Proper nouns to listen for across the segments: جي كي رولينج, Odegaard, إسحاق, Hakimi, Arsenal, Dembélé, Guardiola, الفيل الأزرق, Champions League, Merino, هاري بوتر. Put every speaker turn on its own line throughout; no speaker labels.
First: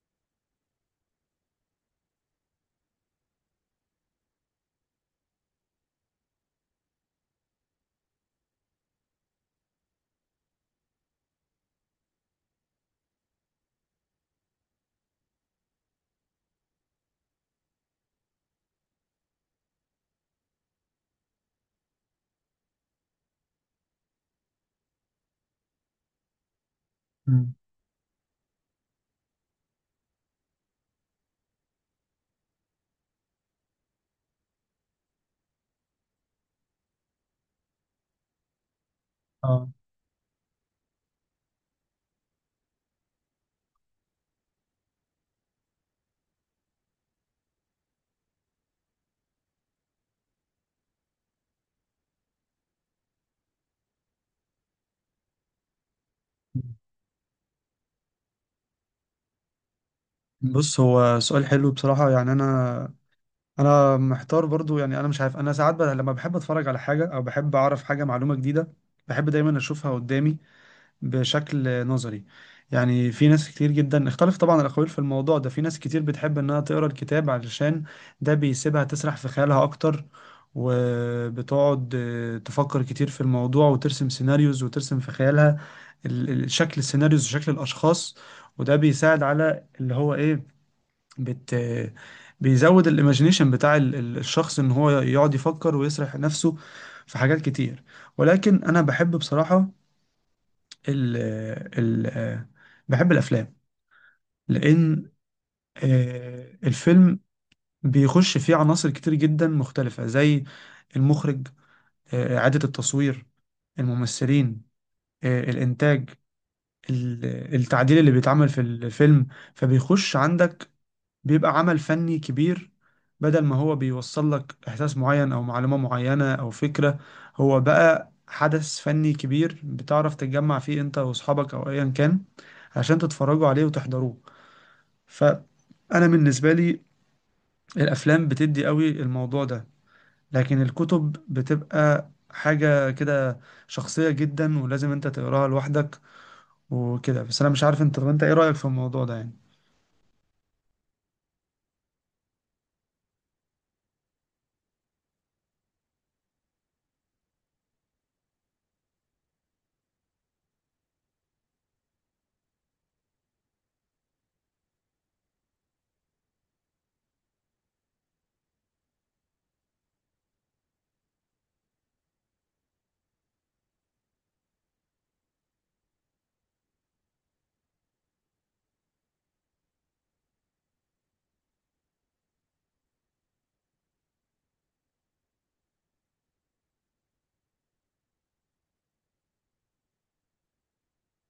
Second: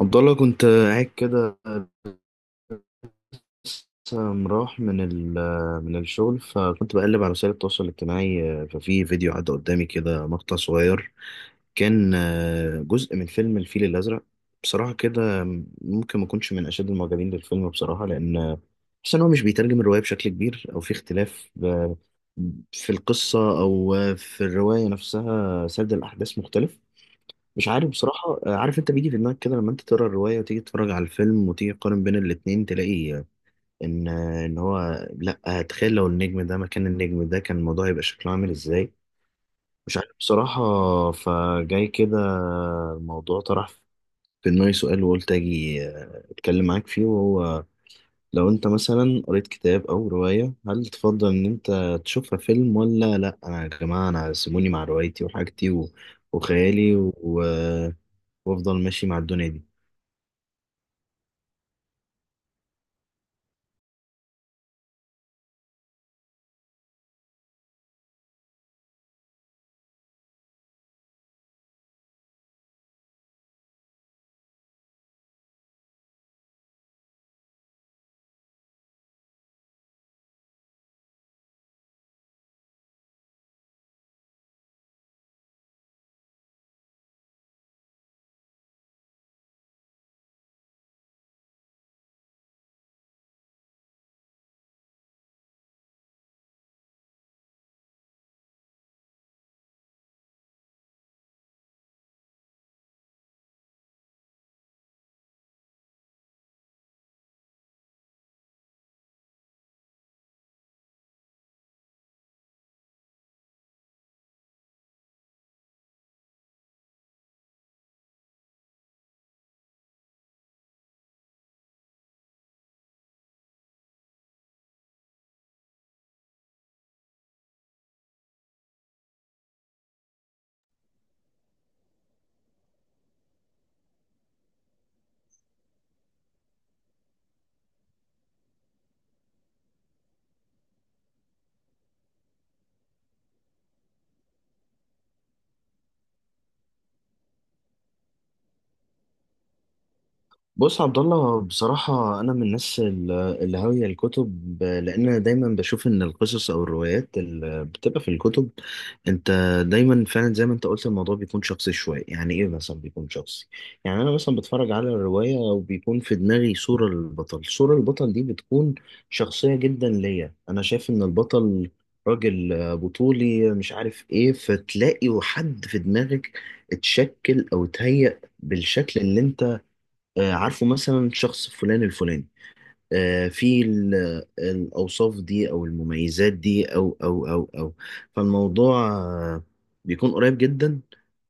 عبد الله، كنت قاعد كده، لسه مروح من الشغل، فكنت بقلب على وسائل التواصل الاجتماعي. ففي فيديو عدى قدامي كده، مقطع صغير كان جزء من فيلم الفيل الأزرق. بصراحة كده، ممكن ما اكونش من أشد المعجبين بالفيلم، بصراحة، لأن بحس إن هو مش بيترجم الرواية بشكل كبير، أو في اختلاف في القصة أو في الرواية نفسها، سرد الأحداث مختلف.
مم.
مش عارف بصراحة. عارف انت بيجي في دماغك كده لما انت تقرا الرواية وتيجي تتفرج على الفيلم وتيجي تقارن بين الاتنين، تلاقي آه، ان آه، ان هو لا، تخيل لو النجم ده مكان النجم ده كان الموضوع هيبقى شكله عامل ازاي.
اه،
مش عارف بصراحة. فجاي كده الموضوع طرح في دماغي سؤال، وقلت اجي اتكلم معاك فيه، وهو: لو انت مثلا قريت كتاب او رواية، هل تفضل ان انت تشوفها فيلم ولا لا؟ انا يا جماعة، انا سيبوني مع روايتي وحاجتي وخيالي وافضل ماشي مع الدنيا دي.
بص، هو سؤال حلو بصراحة. يعني أنا محتار برضو، يعني أنا مش عارف. أنا ساعات لما بحب أتفرج على حاجة أو بحب أعرف حاجة، معلومة جديدة، بحب دايما أشوفها قدامي بشكل نظري. يعني في ناس كتير جدا، اختلف طبعا الأقاويل في الموضوع ده، في ناس كتير بتحب إنها تقرأ الكتاب علشان ده بيسيبها تسرح في خيالها أكتر، وبتقعد تفكر كتير في الموضوع وترسم سيناريوز، وترسم في خيالها شكل السيناريوز وشكل الأشخاص. وده بيساعد على اللي هو إيه، بت آه، بيزود الايماجينيشن بتاع الشخص، ان هو يقعد يفكر ويسرح نفسه في حاجات كتير. ولكن انا بحب بصراحة ال ال بحب الافلام، لان الفيلم بيخش فيه عناصر كتير جدا مختلفة، زي المخرج، إعادة التصوير، الممثلين، الإنتاج، ال- التعديل اللي بيتعمل في الفيلم. فبيخش عندك، بيبقى عمل فني كبير. بدل ما هو بيوصل لك إحساس معين أو معلومة معينة أو فكرة، هو بقى حدث فني كبير بتعرف تتجمع فيه أنت وأصحابك أو أيا كان، عشان تتفرجوا عليه وتحضروه. فأنا بالنسبة لي، الأفلام بتدي قوي الموضوع ده، لكن الكتب بتبقى حاجة كده شخصية جدا ولازم أنت تقراها لوحدك. وكده بس. أنا مش عارف أنت، طب أنت إيه رأيك في الموضوع ده يعني؟
بص عبد الله، بصراحة أنا من الناس اللي هاوية الكتب، لأن أنا دايما بشوف إن القصص أو الروايات اللي بتبقى في الكتب، أنت دايما فعلا زي ما أنت قلت، الموضوع بيكون شخصي شوية. يعني إيه مثلا بيكون شخصي؟ يعني أنا مثلا بتفرج على الرواية وبيكون في دماغي صورة للبطل، صورة البطل دي بتكون شخصية جدا ليا. أنا شايف إن البطل راجل بطولي، مش عارف إيه، فتلاقي حد في دماغك اتشكل أو اتهيأ بالشكل اللي انت عارفه، مثلا شخص فلان الفلاني، في الأوصاف دي أو المميزات دي أو أو أو أو فالموضوع بيكون قريب جدا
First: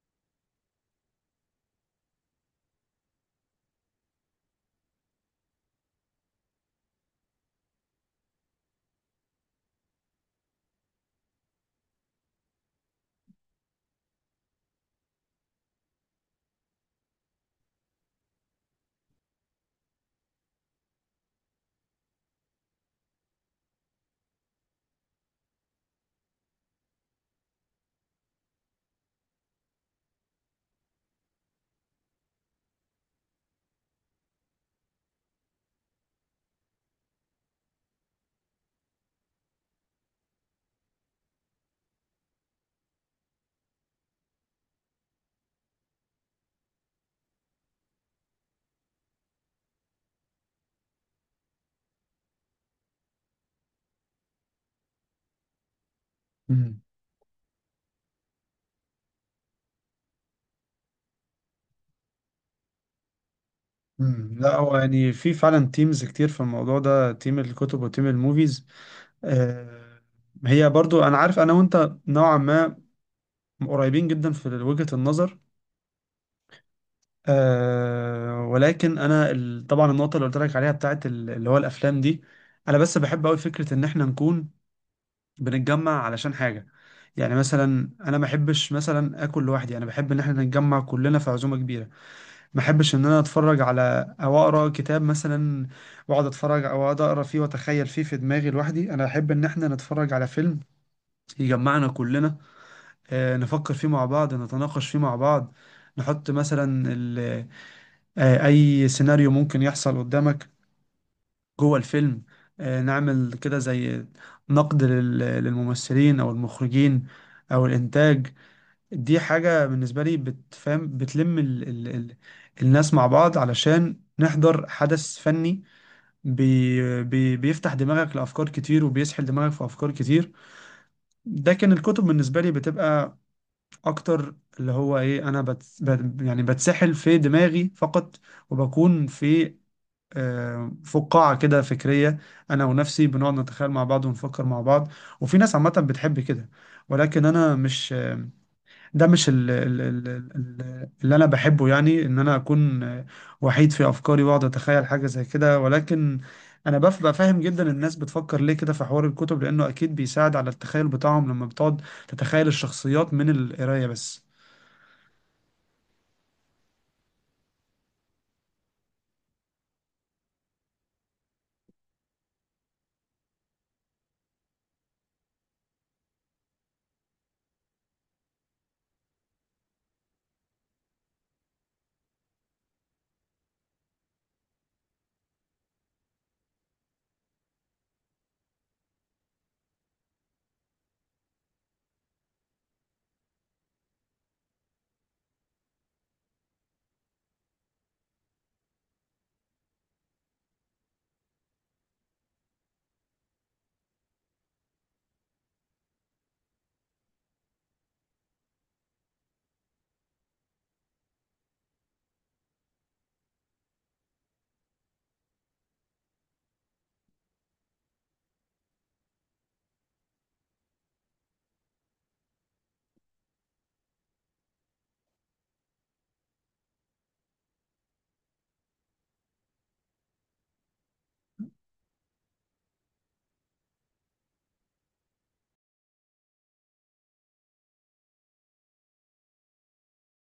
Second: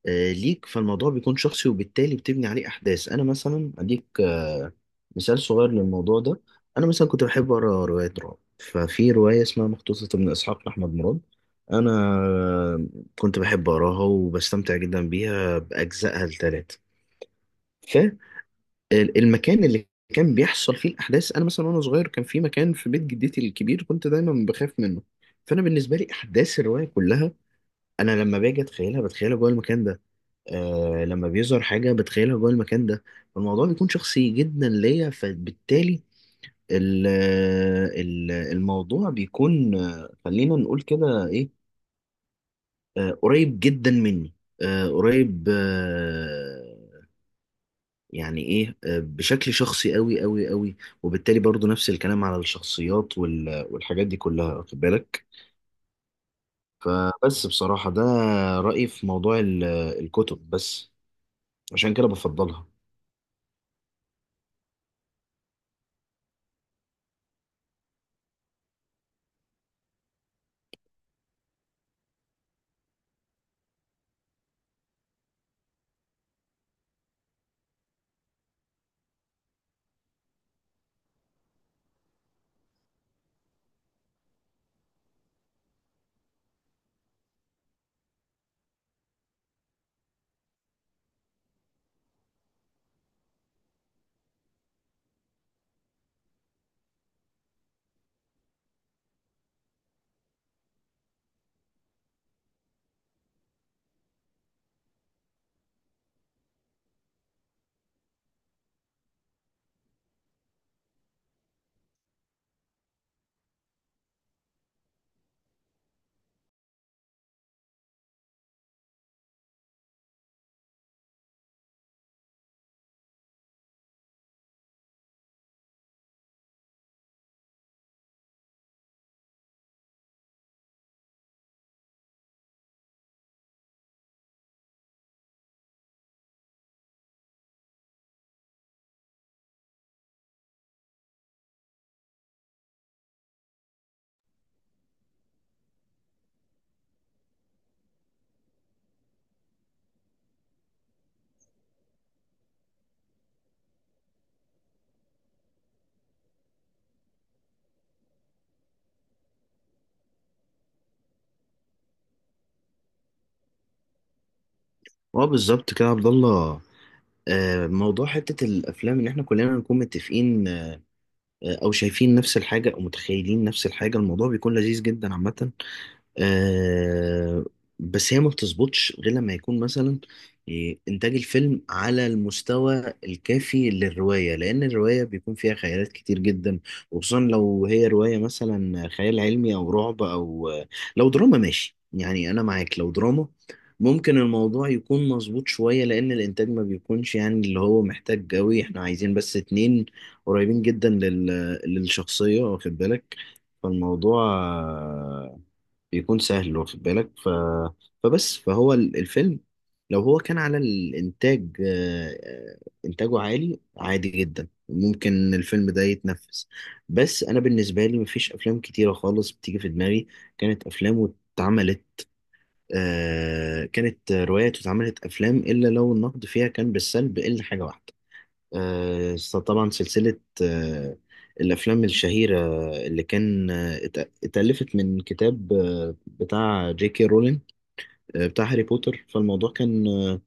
ليك. فالموضوع بيكون شخصي، وبالتالي بتبني عليه أحداث. أنا مثلا أديك مثال صغير للموضوع ده. أنا مثلا كنت بحب أقرأ روايات رعب، ففي رواية اسمها مقتوصة من إسحاق لأحمد مراد، أنا آه، كنت بحب أقراها وبستمتع جدا بيها بأجزائها الثلاثة. المكان اللي كان بيحصل فيه الاحداث، انا مثلا وانا صغير كان في مكان في بيت جدتي الكبير كنت دايما بخاف منه. فانا بالنسبه لي، احداث الروايه كلها انا لما باجي اتخيلها بتخيلها جوه المكان ده. لما بيظهر حاجه بتخيلها جوه المكان ده. فالموضوع بيكون شخصي جدا ليا، فبالتالي ال- الموضوع بيكون خلينا نقول كده ايه، قريب جدا مني. قريب. يعني ايه، بشكل شخصي قوي قوي قوي. وبالتالي برضو نفس الكلام على الشخصيات والحاجات دي كلها، واخد بالك. فبس، بصراحة ده رأيي في موضوع الكتب، بس عشان كده بفضلها.
مم. لا، هو يعني في فعلا تيمز كتير في الموضوع ده، تيم الكتب وتيم الموفيز. آه، هي برضو انا عارف انا وانت نوعا ما قريبين جدا في وجهة النظر. آه، ولكن انا طبعا النقطة اللي قلت لك عليها بتاعت اللي هو الافلام دي، انا بس بحب قوي فكرة ان احنا نكون بنتجمع علشان حاجة. يعني مثلا انا ما بحبش مثلا اكل لوحدي، انا بحب ان احنا نتجمع كلنا في عزومة كبيرة. ما احبش ان انا اتفرج على او اقرا كتاب مثلا، واقعد اتفرج او اقعد اقرا فيه واتخيل فيه في دماغي لوحدي. انا احب ان احنا نتفرج على فيلم يجمعنا كلنا، نفكر فيه مع بعض، نتناقش فيه مع بعض، نحط مثلا اي سيناريو ممكن يحصل قدامك جوه الفيلم، نعمل كده زي نقد للممثلين او المخرجين او الانتاج. دي حاجة بالنسبة لي بتفهم، بتلم ال ال ال الناس مع بعض علشان نحضر حدث فني. بي بي بيفتح دماغك لأفكار كتير وبيسحل دماغك في أفكار كتير. ده كان الكتب بالنسبة لي بتبقى أكتر اللي هو إيه، أنا بت بت يعني بتسحل في دماغي فقط، وبكون في فقاعة كده فكرية، أنا ونفسي بنقعد نتخيل مع بعض ونفكر مع بعض. وفي ناس عامة بتحب كده، ولكن أنا مش، ده مش ال ال ال ال اللي انا بحبه، يعني ان انا اكون وحيد في افكاري واقعد اتخيل حاجه زي كده. ولكن انا ببقى فاهم جدا الناس بتفكر ليه كده في حوار الكتب، لانه اكيد بيساعد على التخيل بتاعهم لما بتقعد تتخيل الشخصيات من القرايه بس.
اه، بالظبط كده يا عبد الله. موضوع حتة الأفلام اللي احنا كلنا نكون متفقين أو شايفين نفس الحاجة أو متخيلين نفس الحاجة، الموضوع بيكون لذيذ جدا عامة. آه بس هي ما بتظبطش غير لما يكون مثلا إيه، إنتاج الفيلم على المستوى الكافي للرواية، لأن الرواية بيكون فيها خيالات كتير جدا، وخصوصا لو هي رواية مثلا خيال علمي أو رعب. أو لو دراما ماشي، يعني أنا معاك، لو دراما ممكن الموضوع يكون مظبوط شوية، لأن الإنتاج ما بيكونش يعني اللي هو محتاج قوي، إحنا عايزين بس اتنين قريبين جدا للشخصية، واخد بالك. فالموضوع بيكون سهل، واخد بالك، فبس فهو الفيلم لو هو كان على الإنتاج، إنتاجه عالي عادي جدا، ممكن الفيلم ده يتنفس. بس أنا بالنسبة لي مفيش أفلام كتيرة خالص بتيجي في دماغي كانت أفلام واتعملت كانت روايات واتعملت أفلام إلا لو النقد فيها كان بالسلب، إلا حاجة واحدة. آه، طبعا سلسلة الأفلام الشهيرة اللي كان اتألفت من كتاب بتاع جي كي رولين، بتاع هاري بوتر. فالموضوع كان آه،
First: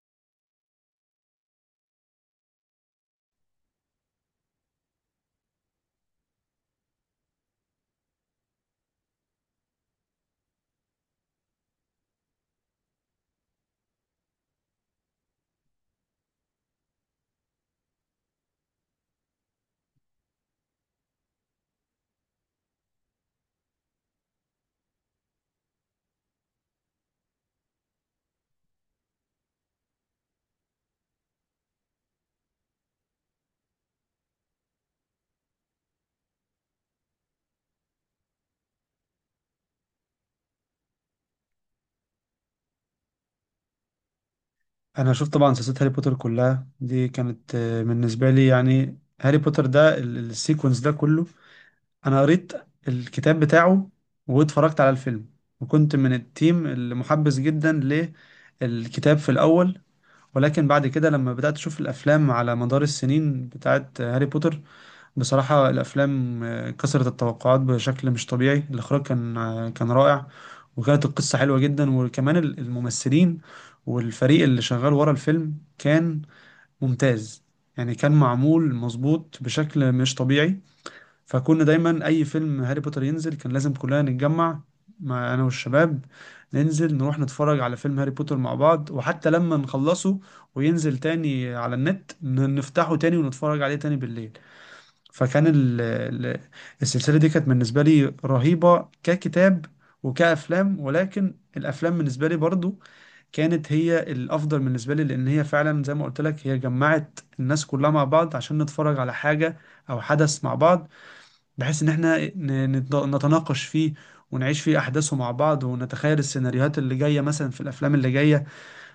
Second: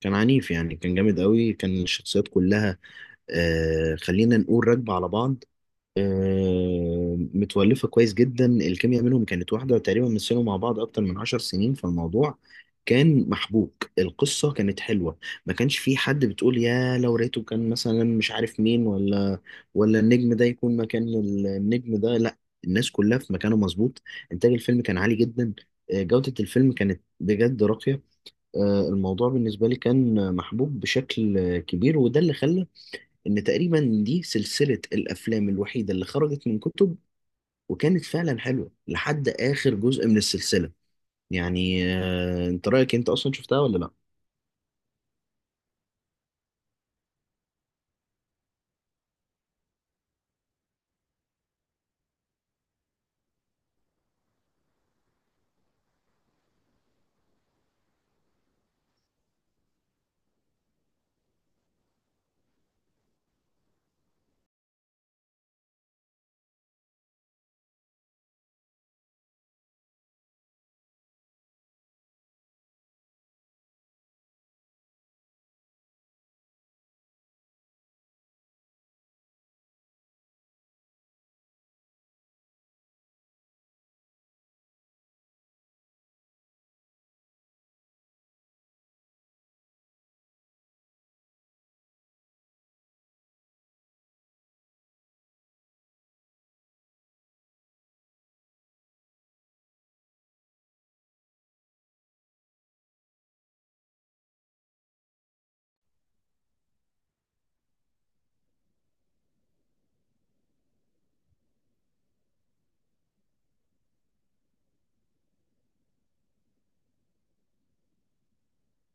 كان عنيف يعني، كان جامد قوي، كان الشخصيات كلها خلينا نقول راكبة على بعض، متولفة كويس جدا. الكيمياء منهم كانت واحدة، تقريبا مثلوا مع بعض أكتر من 10 سنين، فالموضوع كان محبوك، القصة كانت حلوة، ما كانش في حد بتقول يا لو ريته كان مثلا مش عارف مين، ولا النجم ده يكون مكان النجم ده، لا، الناس كلها في مكانه مظبوط. إنتاج الفيلم كان عالي جدا، جودة الفيلم كانت بجد راقية. الموضوع بالنسبة لي كان محبوب بشكل كبير، وده اللي خلى ان تقريبا دي سلسلة الافلام الوحيدة اللي خرجت من كتب وكانت فعلا حلوة لحد اخر جزء من السلسلة. يعني انت رأيك، انت اصلا شفتها ولا لا؟
انا شفت طبعا سلسله هاري بوتر كلها. دي كانت بالنسبه لي يعني، هاري بوتر ده السيكونس ده كله، انا قريت الكتاب بتاعه واتفرجت على الفيلم، وكنت من التيم اللي محبس جدا للكتاب في الاول. ولكن بعد كده لما بدأت اشوف الافلام على مدار السنين بتاعت هاري بوتر، بصراحة الافلام كسرت التوقعات بشكل مش طبيعي. الاخراج كان كان رائع، وكانت القصة حلوة جدا، وكمان الممثلين والفريق اللي شغال ورا الفيلم كان ممتاز. يعني كان معمول مظبوط بشكل مش طبيعي. فكنا دايما اي فيلم هاري بوتر ينزل كان لازم كلنا نتجمع، مع انا والشباب، ننزل نروح نتفرج على فيلم هاري بوتر مع بعض، وحتى لما نخلصه وينزل تاني على النت نفتحه تاني ونتفرج عليه تاني بالليل. فكان السلسلة دي كانت بالنسبة لي رهيبة ككتاب وكأفلام. ولكن الأفلام بالنسبة لي برضو كانت هي الأفضل بالنسبة لي، لأن هي فعلا زي ما قلت لك هي جمعت الناس كلها مع بعض عشان نتفرج على حاجة أو حدث مع بعض، بحيث ان احنا نتناقش فيه ونعيش فيه احداثه مع بعض ونتخيل السيناريوهات اللي جايه مثلا في الافلام اللي جايه.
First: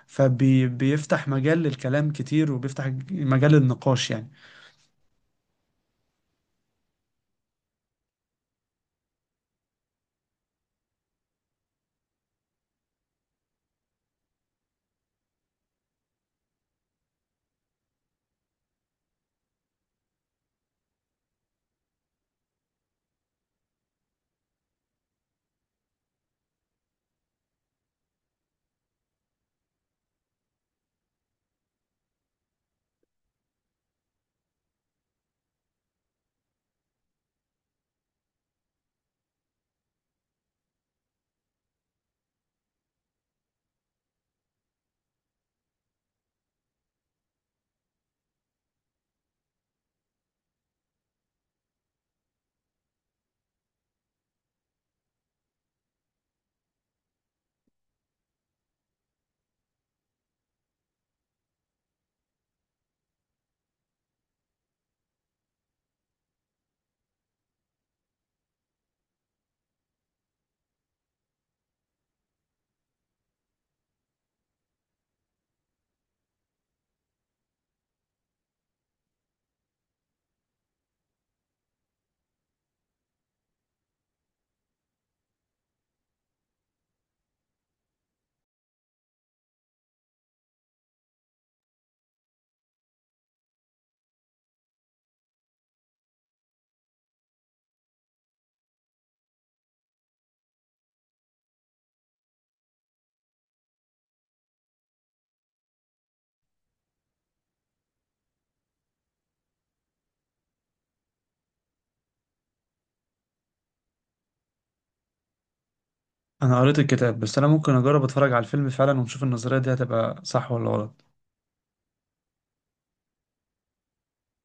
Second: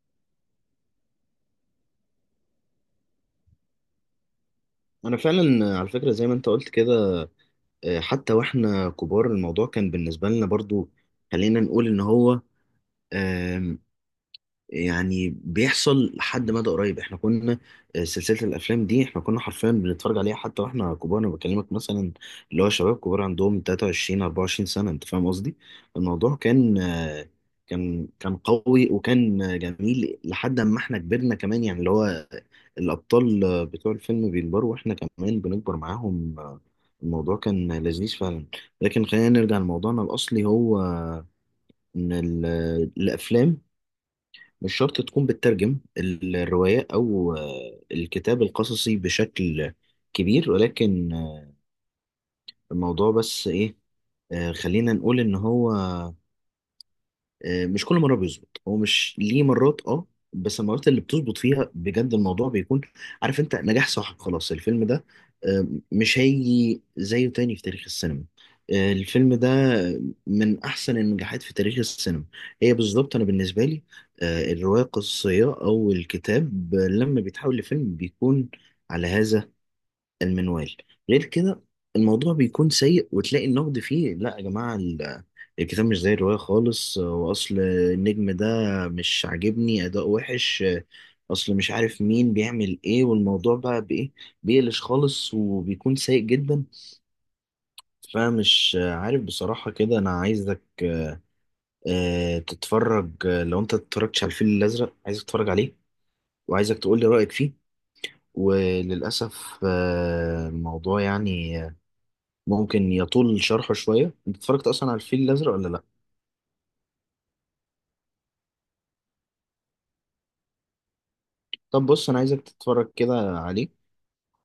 فبيفتح مجال للكلام كتير، وبيفتح مجال للنقاش يعني.
انا فعلا على فكرة زي ما انت قلت كده، حتى واحنا كبار الموضوع كان بالنسبة لنا برضو، خلينا نقول ان هو يعني بيحصل لحد مدى قريب. احنا كنا آه، سلسلة الافلام دي احنا كنا حرفيا بنتفرج عليها حتى واحنا كبار. انا بكلمك مثلا، اللي هو شباب كبار عندهم 23 24 سنة، انت فاهم قصدي. الموضوع كان قوي، وكان جميل لحد ما احنا كبرنا كمان، يعني اللي هو الابطال بتوع الفيلم بيكبروا واحنا كمان بنكبر معاهم. الموضوع كان لذيذ فعلا. لكن خلينا نرجع لموضوعنا الاصلي. هو ان الافلام مش شرط تكون بتترجم الرواية أو الكتاب القصصي بشكل كبير، ولكن الموضوع بس إيه، خلينا نقول إن هو مش كل مرة بيظبط، هو مش ليه مرات، اه. بس المرات اللي بتظبط فيها بجد، الموضوع بيكون عارف انت نجاح صاحب خلاص، الفيلم ده مش هيجي زيه تاني في تاريخ السينما. الفيلم ده من احسن النجاحات في تاريخ السينما. هي بالظبط انا بالنسبة لي، الرواية القصصية او الكتاب لما بيتحول لفيلم بيكون على هذا المنوال، غير كده الموضوع بيكون سيء وتلاقي النقد فيه: لا يا جماعة، الكتاب مش زي الرواية خالص، وأصل النجم ده مش عاجبني، أداء وحش، أصل مش عارف مين بيعمل إيه، والموضوع بقى بإيه، بيقلش خالص وبيكون سيء جدا. فمش عارف بصراحة كده. أنا عايزك تتفرج، لو أنت اتفرجتش على الفيل الأزرق عايزك تتفرج عليه وعايزك تقولي رأيك فيه. وللأسف الموضوع يعني ممكن يطول شرحه شوية. انت اتفرجت اصلا على الفيل الازرق ولا لا؟
انا قريت الكتاب بس، انا ممكن اجرب اتفرج على الفيلم فعلا، ونشوف النظريه دي هتبقى صح ولا غلط.
طب بص، انا عايزك تتفرج كده عليه،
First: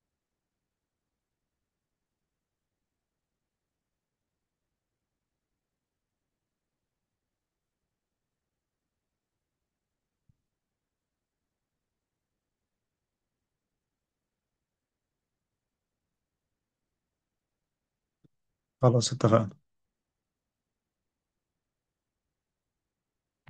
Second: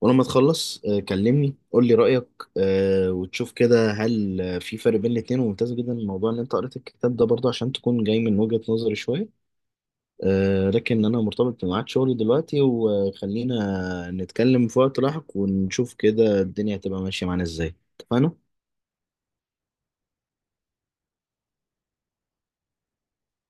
ولما تخلص كلمني قول لي رأيك، وتشوف كده هل في فرق بين الاتنين. وممتاز جدا الموضوع ان انت قريت الكتاب ده برضه عشان تكون جاي من وجهة نظري شوية. لكن انا مرتبط بميعاد شغلي دلوقتي، وخلينا نتكلم في وقت لاحق، ونشوف كده الدنيا هتبقى ماشية معانا ازاي. اتفقنا؟
خلاص اتفقنا.